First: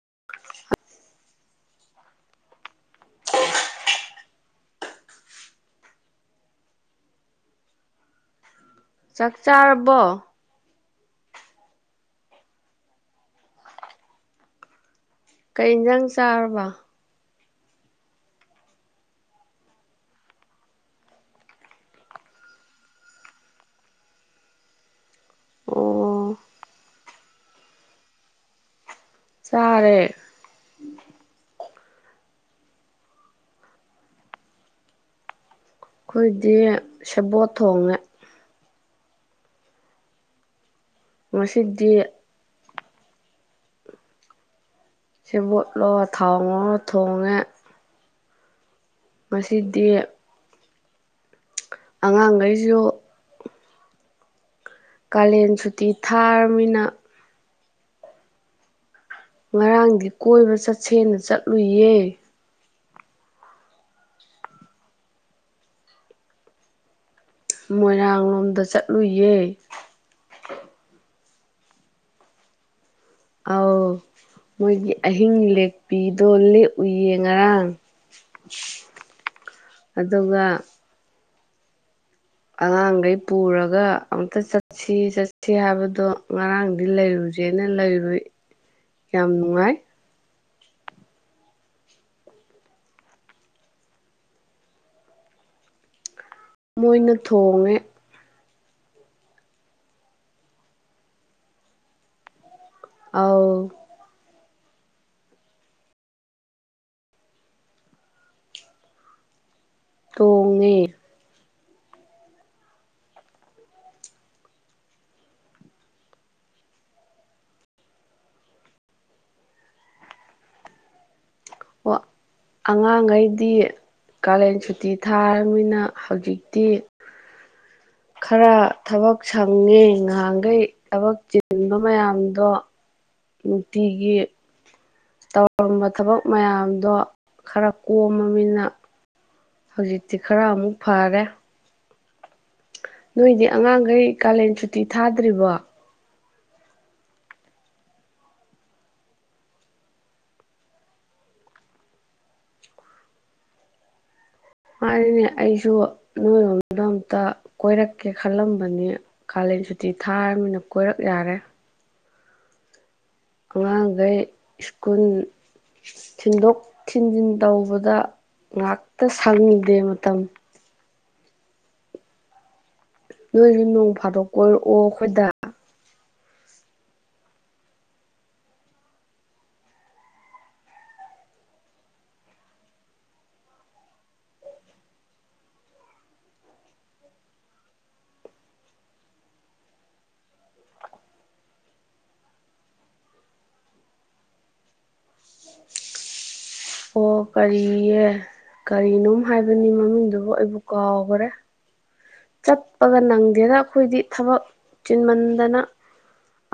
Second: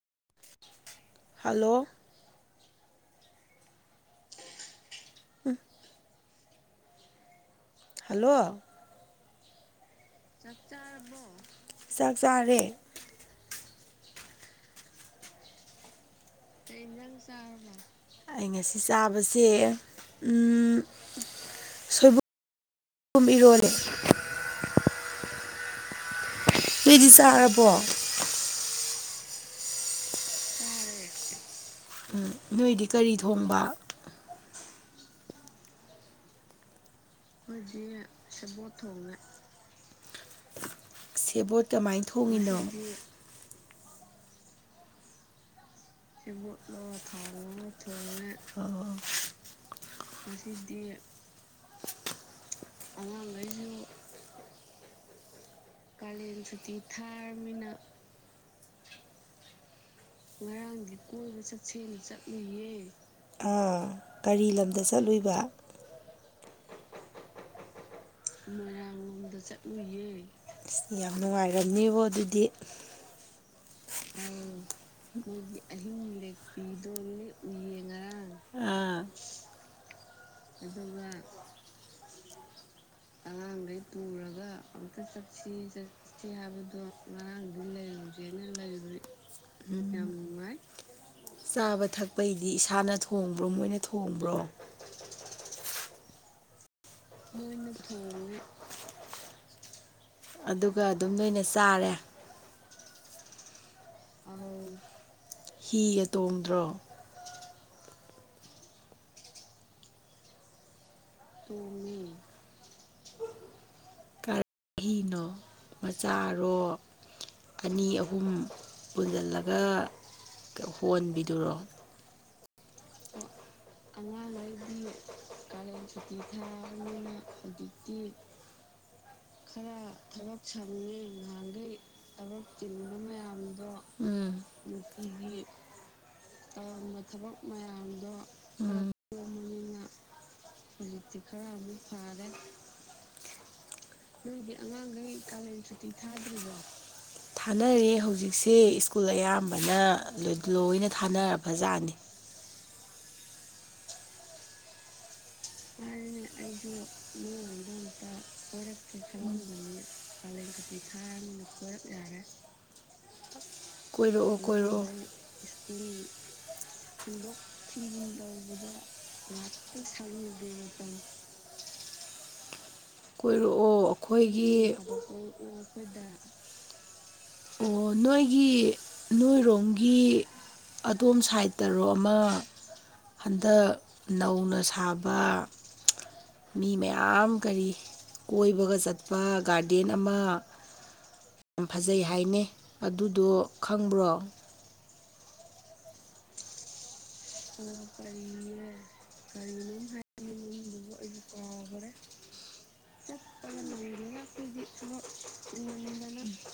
[inaudible] hello [unintelligible] ꯎꯝ hello ꯆꯥꯛꯆꯥꯔ ꯕꯣ ꯆꯥꯛ ꯆꯥꯔꯦ ꯀꯩ ꯏꯟꯖꯥꯡ ꯇꯥꯔꯕꯣ ꯑꯩ ꯉꯁꯤ ꯆꯥꯕꯁꯦ ꯁꯣꯏꯕꯨꯝ ꯏꯔꯣꯜꯂꯦ ꯑꯣ ꯅꯗꯤ ꯆꯥꯔꯕꯣ ꯆꯔꯦ ꯎꯝ ꯅꯣꯏꯗꯤ ꯀꯔꯤ ꯊꯣꯡꯕ ꯑꯩꯈꯣꯏꯗꯤ ꯁꯦꯕꯣꯠ ꯊꯣꯡꯉꯦ ꯑꯩꯈꯣꯏꯗꯤ ꯁꯤꯕꯣꯠ ꯊꯣꯡꯉꯦ ꯁꯦꯕꯣꯠ ꯉꯁꯤꯗꯤ ꯀꯃꯥꯏꯅ ꯊꯣꯡꯉꯤꯅꯣ ꯁꯤꯕꯣ ꯁꯦꯝꯃꯣꯠꯂꯣ ꯊꯥꯥꯎꯣ ꯆꯣꯅ ꯑ ꯃꯁꯤꯗꯤ [unintelligible] ꯑꯉꯥꯡꯈꯩꯁꯨ ꯀꯥꯂꯦꯟ ꯁꯨꯇꯤ ꯊꯥꯔꯕꯃꯤꯅ ꯉꯔꯥꯡꯗꯤ ꯀꯣꯏꯕ ꯉꯔꯥꯡꯗꯤ ꯆꯠꯁꯦꯅ ꯀꯣꯏꯕ ꯆꯠꯂꯨꯏꯌꯦ ꯆꯠꯁꯦꯅ ꯆꯠꯂꯤꯌꯦ ꯑꯥ ꯀꯔꯤ ꯂꯝꯗ ꯆꯠꯂꯣꯏꯕ ꯃꯣꯏꯔꯥꯡꯂꯣꯝꯗ ꯆꯠꯂꯨꯌꯦ ꯑ ꯌꯥꯝ ꯅꯨꯡꯉꯥꯏꯔꯝꯅꯦꯕ ꯑꯗꯨꯗꯤ ꯑꯥꯎꯧ ꯃꯣꯏꯒꯤ ꯑꯍꯤꯡ ꯂꯦꯛꯄꯤꯗꯣ ꯂꯦꯛꯞꯎꯌꯦ ꯉꯔꯥꯡ ꯑꯥ ꯑꯗꯨꯒ ꯑꯉꯥꯡꯈꯩ ꯄꯨꯔꯒ ꯑꯝꯇ ꯆꯠꯁꯤ ꯆꯠꯁꯤ ꯍꯥꯏꯕꯗꯣ ꯉꯔꯥꯡꯗꯤ ꯂꯩꯔꯨꯁꯦꯅ ꯂꯩꯕ ꯌꯥꯝ ꯅꯨꯡꯉꯥꯏ ꯌꯥꯝ ꯅꯨꯡꯉꯥꯏ ꯆꯥꯕ ꯊꯛꯄꯒꯤꯗꯤ ꯏꯁꯥꯅ ꯊꯣꯡꯕ꯭ꯔꯣ ꯃꯣꯏꯅ ꯊꯣꯡꯕ꯭ꯔꯣ ꯃꯣꯏꯅ ꯊꯣꯡꯉꯦ ꯑꯗꯨꯒ ꯑꯗꯨꯝ ꯅꯣꯏꯅ ꯆꯥꯔꯦ ꯑꯥꯎ ꯍꯤꯒ ꯇꯣꯡꯗ꯭ꯔꯣ ꯇꯣꯡꯉꯦ ꯇꯅꯤ ꯑꯤꯅꯣ ꯃꯆꯥꯔꯣ ꯑꯅꯤ ꯑꯍꯨꯝ ꯄꯨꯟꯁꯤꯜꯂꯒ ꯍꯣꯟꯕꯤꯗꯨꯔꯣ ꯋꯥ ꯁꯨꯇꯤ ꯑꯉꯥꯡꯈꯩꯗꯤ ꯊꯥꯔꯕꯅꯤꯅ ꯀꯥꯔꯦꯟ ꯁꯨꯇꯤ ꯍꯧꯖꯤꯛꯇꯤ ꯊꯥꯕꯅꯤ ꯍꯧꯖꯤꯛꯇꯤ ꯈꯔ ꯊꯕꯛ ꯈꯔ ꯁꯪꯉꯦ ꯊꯕꯛ ꯉꯍꯥꯟꯈꯩ ꯁꯪꯉꯦ ꯊꯕꯛ ꯆꯤꯟꯕ ꯅꯍꯥꯟꯈꯩ ꯊꯕꯛ ꯃꯌꯥꯝꯗꯣ ꯇꯤꯟꯕ ꯃꯌꯥꯝꯗꯣ ꯅꯨꯡꯇꯤꯒꯤ ꯇꯧꯔꯝꯕ ꯊꯕꯛ ꯃꯌꯥꯝꯗꯣ ꯈꯔ ꯀꯣꯝꯃꯃꯤꯅ ꯎꯝ ꯍꯧꯖꯤꯛꯇꯤ ꯈꯔ ꯑꯃꯨꯛ ꯐꯔꯦ ꯐꯥꯔ ꯅꯣꯏꯗꯤ ꯑꯉꯥꯡꯈꯩ ꯀꯥꯂꯦꯟ ꯁꯨꯇꯤ ꯊꯥꯗ꯭ꯔꯤꯕꯣ ꯊꯥꯅꯔꯦ ꯍꯧꯖꯤꯛꯁꯦ ꯁ꯭ꯀꯨꯜ ꯑꯌꯥꯝꯕꯅ ꯂꯣꯏꯅ ꯊꯥꯅ ꯐꯖꯥꯠꯅꯤ ꯑꯅꯤ ꯑꯩꯁꯨ ꯅꯣꯏ ꯌꯣꯗꯣ ꯑꯝꯇ ꯀꯣꯏꯔꯛꯀꯦ ꯈꯜꯂꯝꯕꯅꯤ ꯀꯥꯂꯦꯟ ꯁꯨꯇꯤ ꯊꯥꯔꯕꯅꯤꯅ ꯀꯣꯏꯔꯛ ꯌꯥꯔꯦ ꯑꯉꯥꯡꯈꯩ ꯀꯣꯏꯔꯛꯑꯣ ꯀꯣꯏꯔꯛꯑꯣ ꯁ꯭ꯀꯨꯜ ꯊꯤꯟꯗꯣꯛ ꯊꯤꯟꯖꯤꯟ ꯇꯧꯕꯗ ꯉꯥꯛꯇ ꯁꯪꯗꯦ ꯃꯇꯝ ꯐꯅꯤ ꯅꯣꯏꯁꯨ ꯅꯣꯡ ꯀꯣꯏꯔꯛꯑꯣ ꯐꯥꯗꯣꯛ ꯀꯣꯏꯔꯛꯑꯣ ꯑꯩꯈꯣꯏꯗ ꯑꯩꯈꯣꯏꯒꯤ ꯃꯗ ꯑꯣ ꯅꯣꯏꯒꯤ ꯅꯣꯏꯔꯣꯝꯒꯤ ꯑꯗꯣꯝ ꯁꯥꯏꯠꯇꯔꯣ ꯑꯃ ꯍꯟꯗꯛ ꯅꯧꯅ ꯁꯥꯕ ꯃꯤ ꯃꯌꯥꯝ ꯀꯔꯤ ꯀꯣꯏꯕꯒ ꯆꯠꯄ ꯒꯥꯔꯗꯦꯟ ꯑꯃ ꯌꯥꯝ ꯐꯖꯩ ꯍꯥꯏ ꯍꯥꯏꯅꯦ ꯑꯗꯨꯗꯣ ꯈꯪꯕ꯭ꯔꯣ ꯑꯣ ꯀꯔꯤꯌꯦ ꯀꯔꯤꯅꯣꯝ ꯍꯥꯏꯕꯅꯤ ꯃꯃꯤꯡꯗꯨꯕꯨ ꯑꯩꯕꯨ ꯀꯥꯎꯈ꯭ꯔꯦ ꯆꯠꯄꯒ ꯅꯪꯗꯦꯅ ꯑꯩꯈꯣꯏꯗꯤ ꯊꯕꯛ ꯆꯤꯟꯃꯟꯗꯅ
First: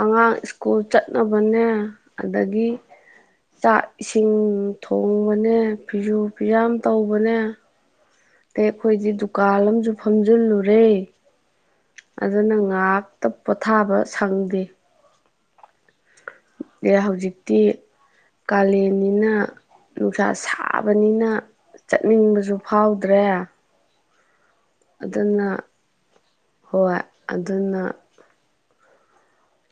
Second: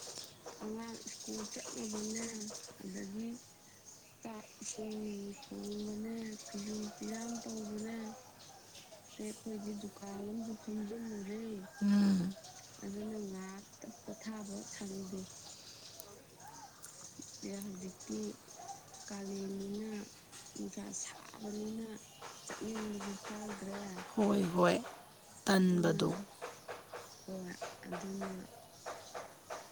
ꯑꯉꯥꯡ ꯁ꯭ꯀꯨꯜ ꯆꯠꯅꯕꯅꯦ ꯑꯗꯒꯤ ꯆꯥꯛ ꯏꯁꯤꯡ ꯏ ꯊꯣꯡꯕꯅꯦ ꯇꯨꯕꯅꯦ ꯐꯤꯁꯨ ꯐꯤꯖꯨ ꯐꯤꯌꯥꯝ ꯇꯨꯕꯅꯦ ꯇ ꯑꯩꯈꯣꯏꯗꯤ ꯗꯨꯀꯥꯟ ꯑꯃꯁꯨ ꯐꯝꯖꯤꯜꯂꯨꯔꯦ ꯎꯝ ꯑꯗꯨ ꯅ ꯉꯥꯛꯇ ꯄꯣꯊꯥꯕ ꯁꯪꯗꯦ ꯑꯦ ꯍꯧꯖꯤꯛꯇꯤ ꯀꯥꯂꯦꯟꯅꯤꯅ ꯅꯨꯡꯁꯥ ꯁꯥꯕꯅꯤꯅ ꯆꯠꯅꯤꯡꯕꯁꯨ ꯐꯥꯎꯗ꯭ꯔꯦ ꯍꯣꯏ ꯍꯣꯏ ꯑꯗꯨꯅ ꯇꯟꯕꯗꯣ ꯍꯣꯏ ꯑꯗꯨꯅ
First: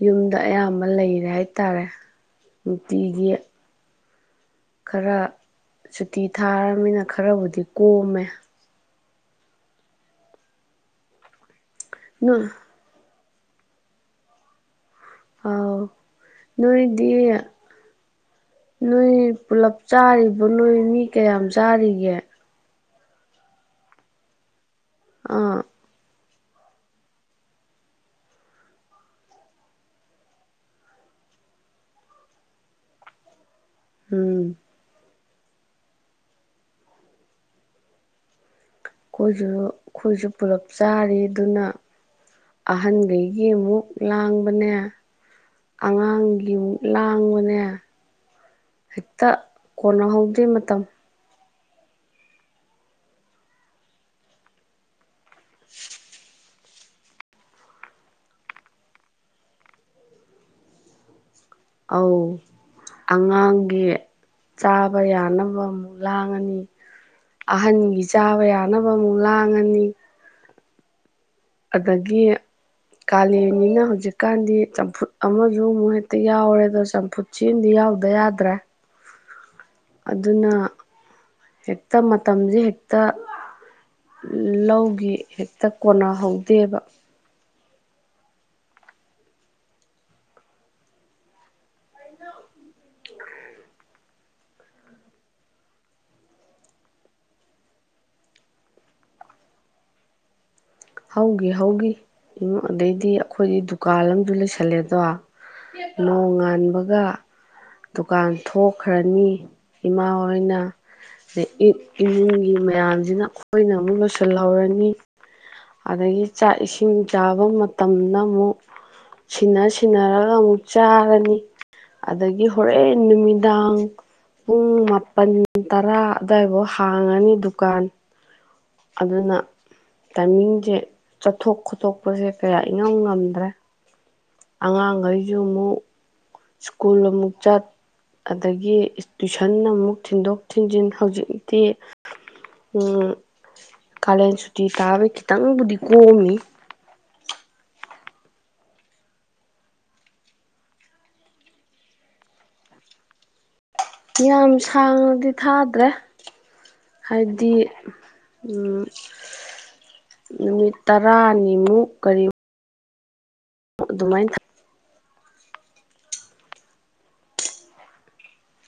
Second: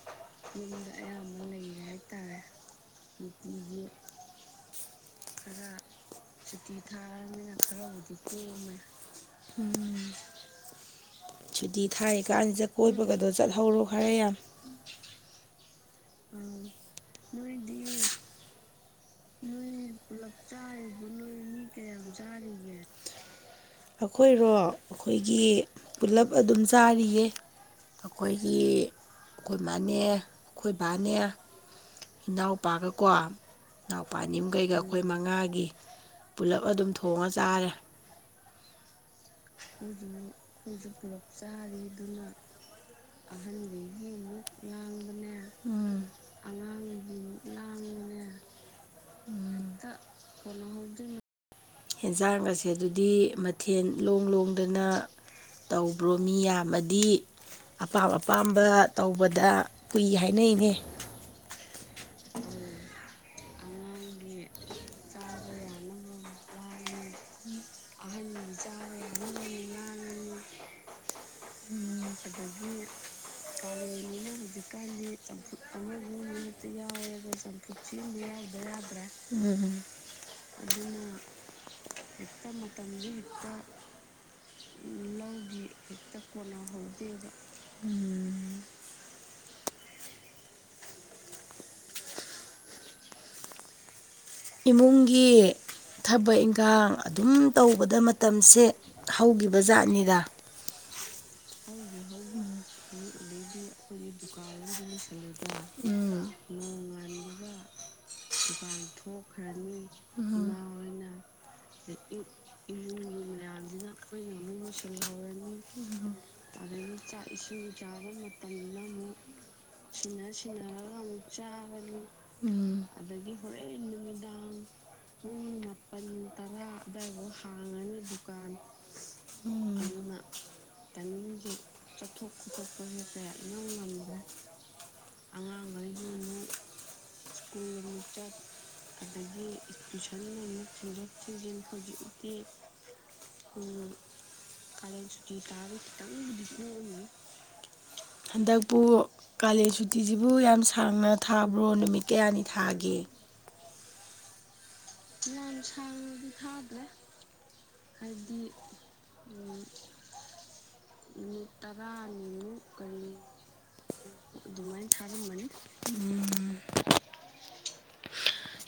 ꯌꯨꯝꯗ ꯑꯌꯥꯝꯕ ꯂꯩꯔꯦ ꯍꯥꯏꯇꯥꯔꯦ ꯅꯨꯡꯇꯤꯒꯤ ꯈꯔ ꯁꯨꯇꯤ ꯊꯥꯔꯅꯤꯅ ꯈꯔꯕꯨꯗꯤ ꯀꯣꯝꯃꯦ ꯎꯝ ꯁꯨꯇꯤ ꯊꯥꯏ ꯀꯥꯟꯁꯤꯗ ꯀꯣꯏꯕꯒ ꯑꯗꯣ ꯆꯠꯍꯧꯔꯣ ꯈꯔꯦ ꯌꯥꯝ ꯑꯥꯎ ꯅꯣꯏꯗꯤ ꯅꯣꯏ ꯄꯨꯂꯞ ꯆꯥꯔꯤꯕ ꯅꯣꯏ ꯃꯤ ꯀꯌꯥꯝ ꯆꯥꯔꯤꯒꯦ ꯑꯩꯈꯣꯏꯔꯣ ꯑꯩꯈꯣꯏꯒꯤ ꯑꯥ ꯄꯨꯂꯞ ꯑꯗꯨꯝ ꯆꯥꯔꯤꯌꯦ ꯑꯩꯈꯣꯏꯒꯤ ꯑꯩꯈꯣꯏ ꯏ ꯃꯥꯅꯦ ꯑꯩꯣꯏꯕꯥꯅꯦ ꯏꯅꯥꯎꯄꯥꯒꯀꯣ ꯅ ꯄꯅꯤꯝ ꯎꯝ ꯑꯩꯈꯣꯏ ꯃꯉꯥꯒꯤ ꯄꯨꯂꯞ ꯑꯗꯨꯝ ꯊꯣꯡꯉ ꯆꯥꯔꯦ ꯑꯩꯈꯣꯏꯁꯨ ꯎ ꯑꯩꯈꯣꯏꯁꯨ ꯄꯨꯂꯞ ꯎꯁꯨ ꯆꯥꯔꯤ ꯄꯨꯂꯞ ꯑꯗꯨꯅ ꯆꯥꯔꯤꯗꯨꯅ ꯑꯍꯟꯈꯩꯒꯤ ꯑꯃꯨꯛ ꯑꯍꯟꯒꯤ ꯃꯨꯛ ꯂꯥꯡꯕꯅꯦ ꯂꯥꯡꯕꯅꯦ ꯑꯉꯥꯡꯒꯤ ꯑꯃꯨꯛ ꯑꯉꯥꯡꯒꯤ ꯃꯨꯛ ꯂꯥꯡꯕꯅꯦ ꯂꯥꯡꯕꯅꯦ ꯍꯦꯛꯇ ꯍꯦꯛꯇꯥ ꯀꯣꯟꯅꯍꯧꯗꯦ ꯃꯇꯝ [unintelligible] ꯍꯦꯟꯁꯥꯡ ꯑꯁꯦ ꯑꯗꯨꯗꯤ ꯃꯊꯦꯜ ꯂꯣꯡ ꯂꯣꯡꯗꯅ ꯇꯧꯕ꯭ꯔꯣ ꯃꯤ ꯌꯥꯝ ꯑꯃꯗꯤ ꯑꯄꯥꯝ ꯑꯄꯥꯝꯕ ꯇꯧꯕꯗ ꯀꯏ ꯍꯥꯏꯅꯩꯅꯦ ꯑꯧ ꯑꯉꯥꯡꯒꯤ ꯆꯥꯕ ꯌꯥꯅꯕ ꯑꯃꯨꯛ ꯂꯥꯡꯉꯅꯤ ꯑꯍꯟꯒꯤ ꯆꯥꯕ ꯌꯥꯅꯕ ꯑꯃꯨꯛ ꯂꯥꯡꯉꯅꯤ ꯑꯗꯒꯤ ꯀꯥꯂꯦꯟꯅꯤꯅ ꯍꯧꯖꯤꯛꯀꯥꯟꯗꯤ ꯆꯝꯐꯨꯠ ꯑꯃꯁꯨ ꯑꯃꯨꯛ ꯍꯦꯛꯇ ꯌꯥꯎꯔꯦ ꯑꯗꯣ ꯆꯝꯐꯨꯠ ꯁꯤꯝꯗꯤ ꯌꯥꯎꯗ ꯌꯥꯗ꯭ꯔꯦ ꯎꯝ ꯑꯗꯨꯅ ꯍꯦꯛꯇ ꯃꯇꯝꯁꯦ ꯍꯦꯛꯇ ꯂꯧꯒꯤ ꯍꯦꯛꯇ ꯀꯣꯟꯅꯍꯧꯗꯦꯕ ꯍꯧꯗꯤꯗ ꯎꯝ ꯀꯩꯅ ꯏꯃꯨꯡꯒꯤ ꯊꯕꯛ ꯏꯟꯈꯥꯡ ꯑꯗꯨꯝ ꯇꯧꯕꯗ ꯃꯇꯝꯁꯦ ꯍꯧꯈꯤꯕ ꯖꯥꯠꯅꯤꯗ ꯍ‌ꯣꯒꯤ ꯍ‌ꯣꯒꯤ ꯑꯗꯩꯗꯤ ꯑꯩꯈꯣꯏꯒꯤ ꯗꯨꯀꯥꯟ ꯑꯃꯁꯨ ꯂꯩ ꯉꯥꯟꯕꯒ ꯗꯨꯀꯥꯟ ꯊꯣꯛꯈ꯭ꯔꯅꯤ ꯏꯃꯥ ꯎꯝ ꯍꯣꯏꯅ ꯑꯗꯩ ꯏꯃꯨꯡꯒꯤ ꯃꯌꯥꯝꯁꯤꯅ ꯑꯩꯈꯣꯏꯅ ꯑꯃꯨꯛ ꯂꯣꯏꯁꯤꯜꯍꯧꯔꯅꯤ ꯎꯝ ꯑꯗꯒꯤ ꯆꯥꯛ ꯏꯁꯤꯡ ꯆꯥꯕ ꯃꯇꯝꯗꯅꯥ ꯑꯃꯨꯛ ꯁꯤꯟꯅ ꯁꯤꯟꯅꯔꯒ ꯑꯃꯨꯛ ꯆꯥꯔꯅꯤ ꯑꯗꯒꯤ ꯎꯝ ꯍꯣꯔꯦꯟ ꯅꯨꯃꯤꯗꯥꯡ ꯄꯨꯡ ꯃꯥꯄꯜ ꯇꯔꯥ ꯑꯗꯨꯋꯥꯏꯐꯥꯎ ꯍꯥꯡꯉꯅꯤ ꯗꯨꯀꯥꯟ ꯑꯗꯨꯅ ꯇꯥꯏꯃꯤꯡꯁꯦ ꯆꯠꯊꯣꯛ ꯈꯣꯠꯇꯣꯛꯄꯁꯦ ꯀꯌꯥ ꯏꯉꯝ ꯉꯝꯗ꯭ꯔꯦ ꯑꯉꯥꯡꯈꯩꯁꯨ ꯑꯃꯨꯛ ꯁ꯭ꯀꯨꯜ ꯑꯃꯨꯛ ꯆꯠ ꯑꯗꯒꯤ ꯇꯨꯏꯁꯟ ꯑꯃꯨꯛ ꯊꯤꯟꯗꯣꯛ ꯊꯤꯟꯖꯤꯟ ꯍꯧꯖꯤꯛꯇꯤ ꯏꯝ ꯀꯥꯂꯦꯟ ꯁꯨꯇꯤ ꯇꯊꯥꯕꯩ ꯈꯤꯇꯪꯕꯨꯗꯤ ꯀꯣꯝꯃꯤ ꯍꯟꯗꯛ ꯄꯨꯨ ꯀꯥꯂꯦꯟ ꯁꯨꯇꯤꯁꯤꯕꯨ ꯌꯥꯝ ꯁꯥꯡꯅ ꯊꯥꯕ꯭ꯔꯣ ꯅꯨꯃꯤꯠ ꯀꯌꯥꯅꯤ ꯊꯥꯒꯦ ꯌꯥꯝꯁꯨ ꯁꯥꯡꯅꯗꯤ ꯊꯥꯗ꯭ꯔꯦ ꯍꯥꯏꯗꯤ ꯅꯨꯃꯤꯠ ꯇꯔꯥꯅꯤꯃꯨꯛ ꯀꯔꯤ ꯀꯔꯤ ꯑꯗꯨꯃꯥꯏꯅ ꯑꯗꯨꯃꯥꯏꯅ ꯊꯥ ꯎ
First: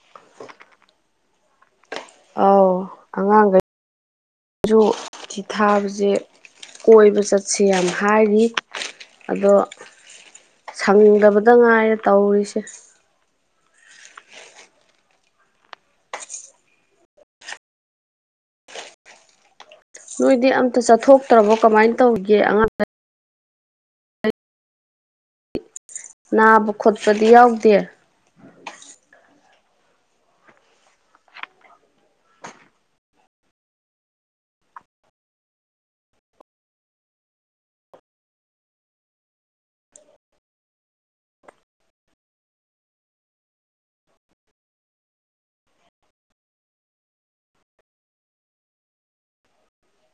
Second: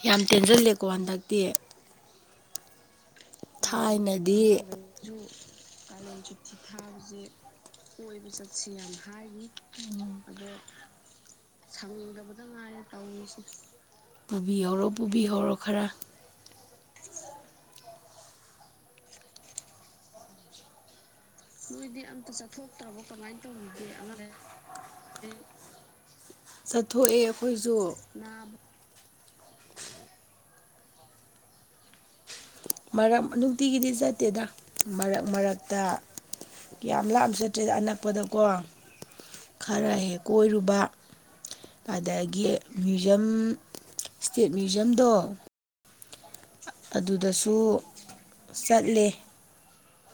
ꯌꯥꯝ ꯇꯦꯟꯖ ꯂꯀ ꯑꯗ ꯇꯦ ꯑꯧ ꯑꯉꯥꯡꯈꯩ ꯊꯥꯏꯅꯗꯤ ꯁꯨꯇꯤ ꯊꯥꯕꯁꯦ ꯀꯣꯏꯕ ꯆꯠꯁꯤ ꯌꯥꯝ ꯍꯥꯏꯔꯤ ꯑꯗꯣ ꯁꯪꯗꯕꯗ ꯉꯥꯏꯔꯦ ꯇꯧꯔꯤꯁꯦ ꯄꯨꯕꯤꯍꯧꯔꯣ ꯄꯨꯕꯤꯍꯧꯔꯣ ꯈꯔ ꯅꯣꯏꯗꯤ ꯑꯝꯇꯥ ꯆꯠꯊꯣꯛ ꯇ꯭ꯔꯕꯣ ꯀꯃꯥꯏꯅ ꯇꯧꯒꯦ ꯑꯉꯥꯡꯁ ꯑꯗꯤ ꯑꯔ ꯑꯩ ꯅꯥꯕ ꯆꯠꯊꯣꯛꯑꯦ ꯈꯣꯠꯄꯗꯤ ꯑꯈꯣꯏꯁꯨ ꯌꯥꯎꯗꯦ ꯃꯔꯛ ꯅꯨꯡꯇꯤꯒꯤꯗꯤ ꯆꯠꯇꯦꯗ ꯃꯔꯛ ꯃꯔꯛꯇ ꯌꯥꯝ ꯂꯥꯞ ꯆꯠꯇ꯭ꯔꯦꯗ ꯑꯅꯛꯄꯗꯀꯣ ꯈꯔ ꯍꯦꯛ ꯀꯣꯏꯔꯨꯕ ꯑꯗꯒꯤ ꯃ꯭ꯌꯨꯖꯝ ꯁ꯭ꯇꯦꯠ ꯃ꯭ꯌꯨꯖꯝꯗꯣ ꯑꯗꯨꯗꯁꯨ ꯆꯠꯂꯦ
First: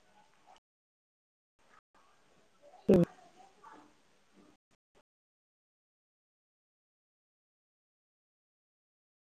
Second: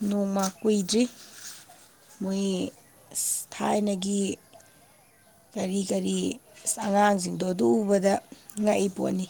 ꯅꯣꯡꯃꯥ ꯀꯨꯏꯗ꯭ꯔꯤ ꯃꯣꯏ ꯊꯥꯏꯅꯒꯤ ꯒꯤ ꯀꯔꯤ ꯀꯔꯤ ꯑꯉꯥꯡꯁꯤꯡꯗꯣ ꯑꯗꯨ ꯎꯕꯗ ꯉꯛꯏ ꯄꯣꯠꯅꯤ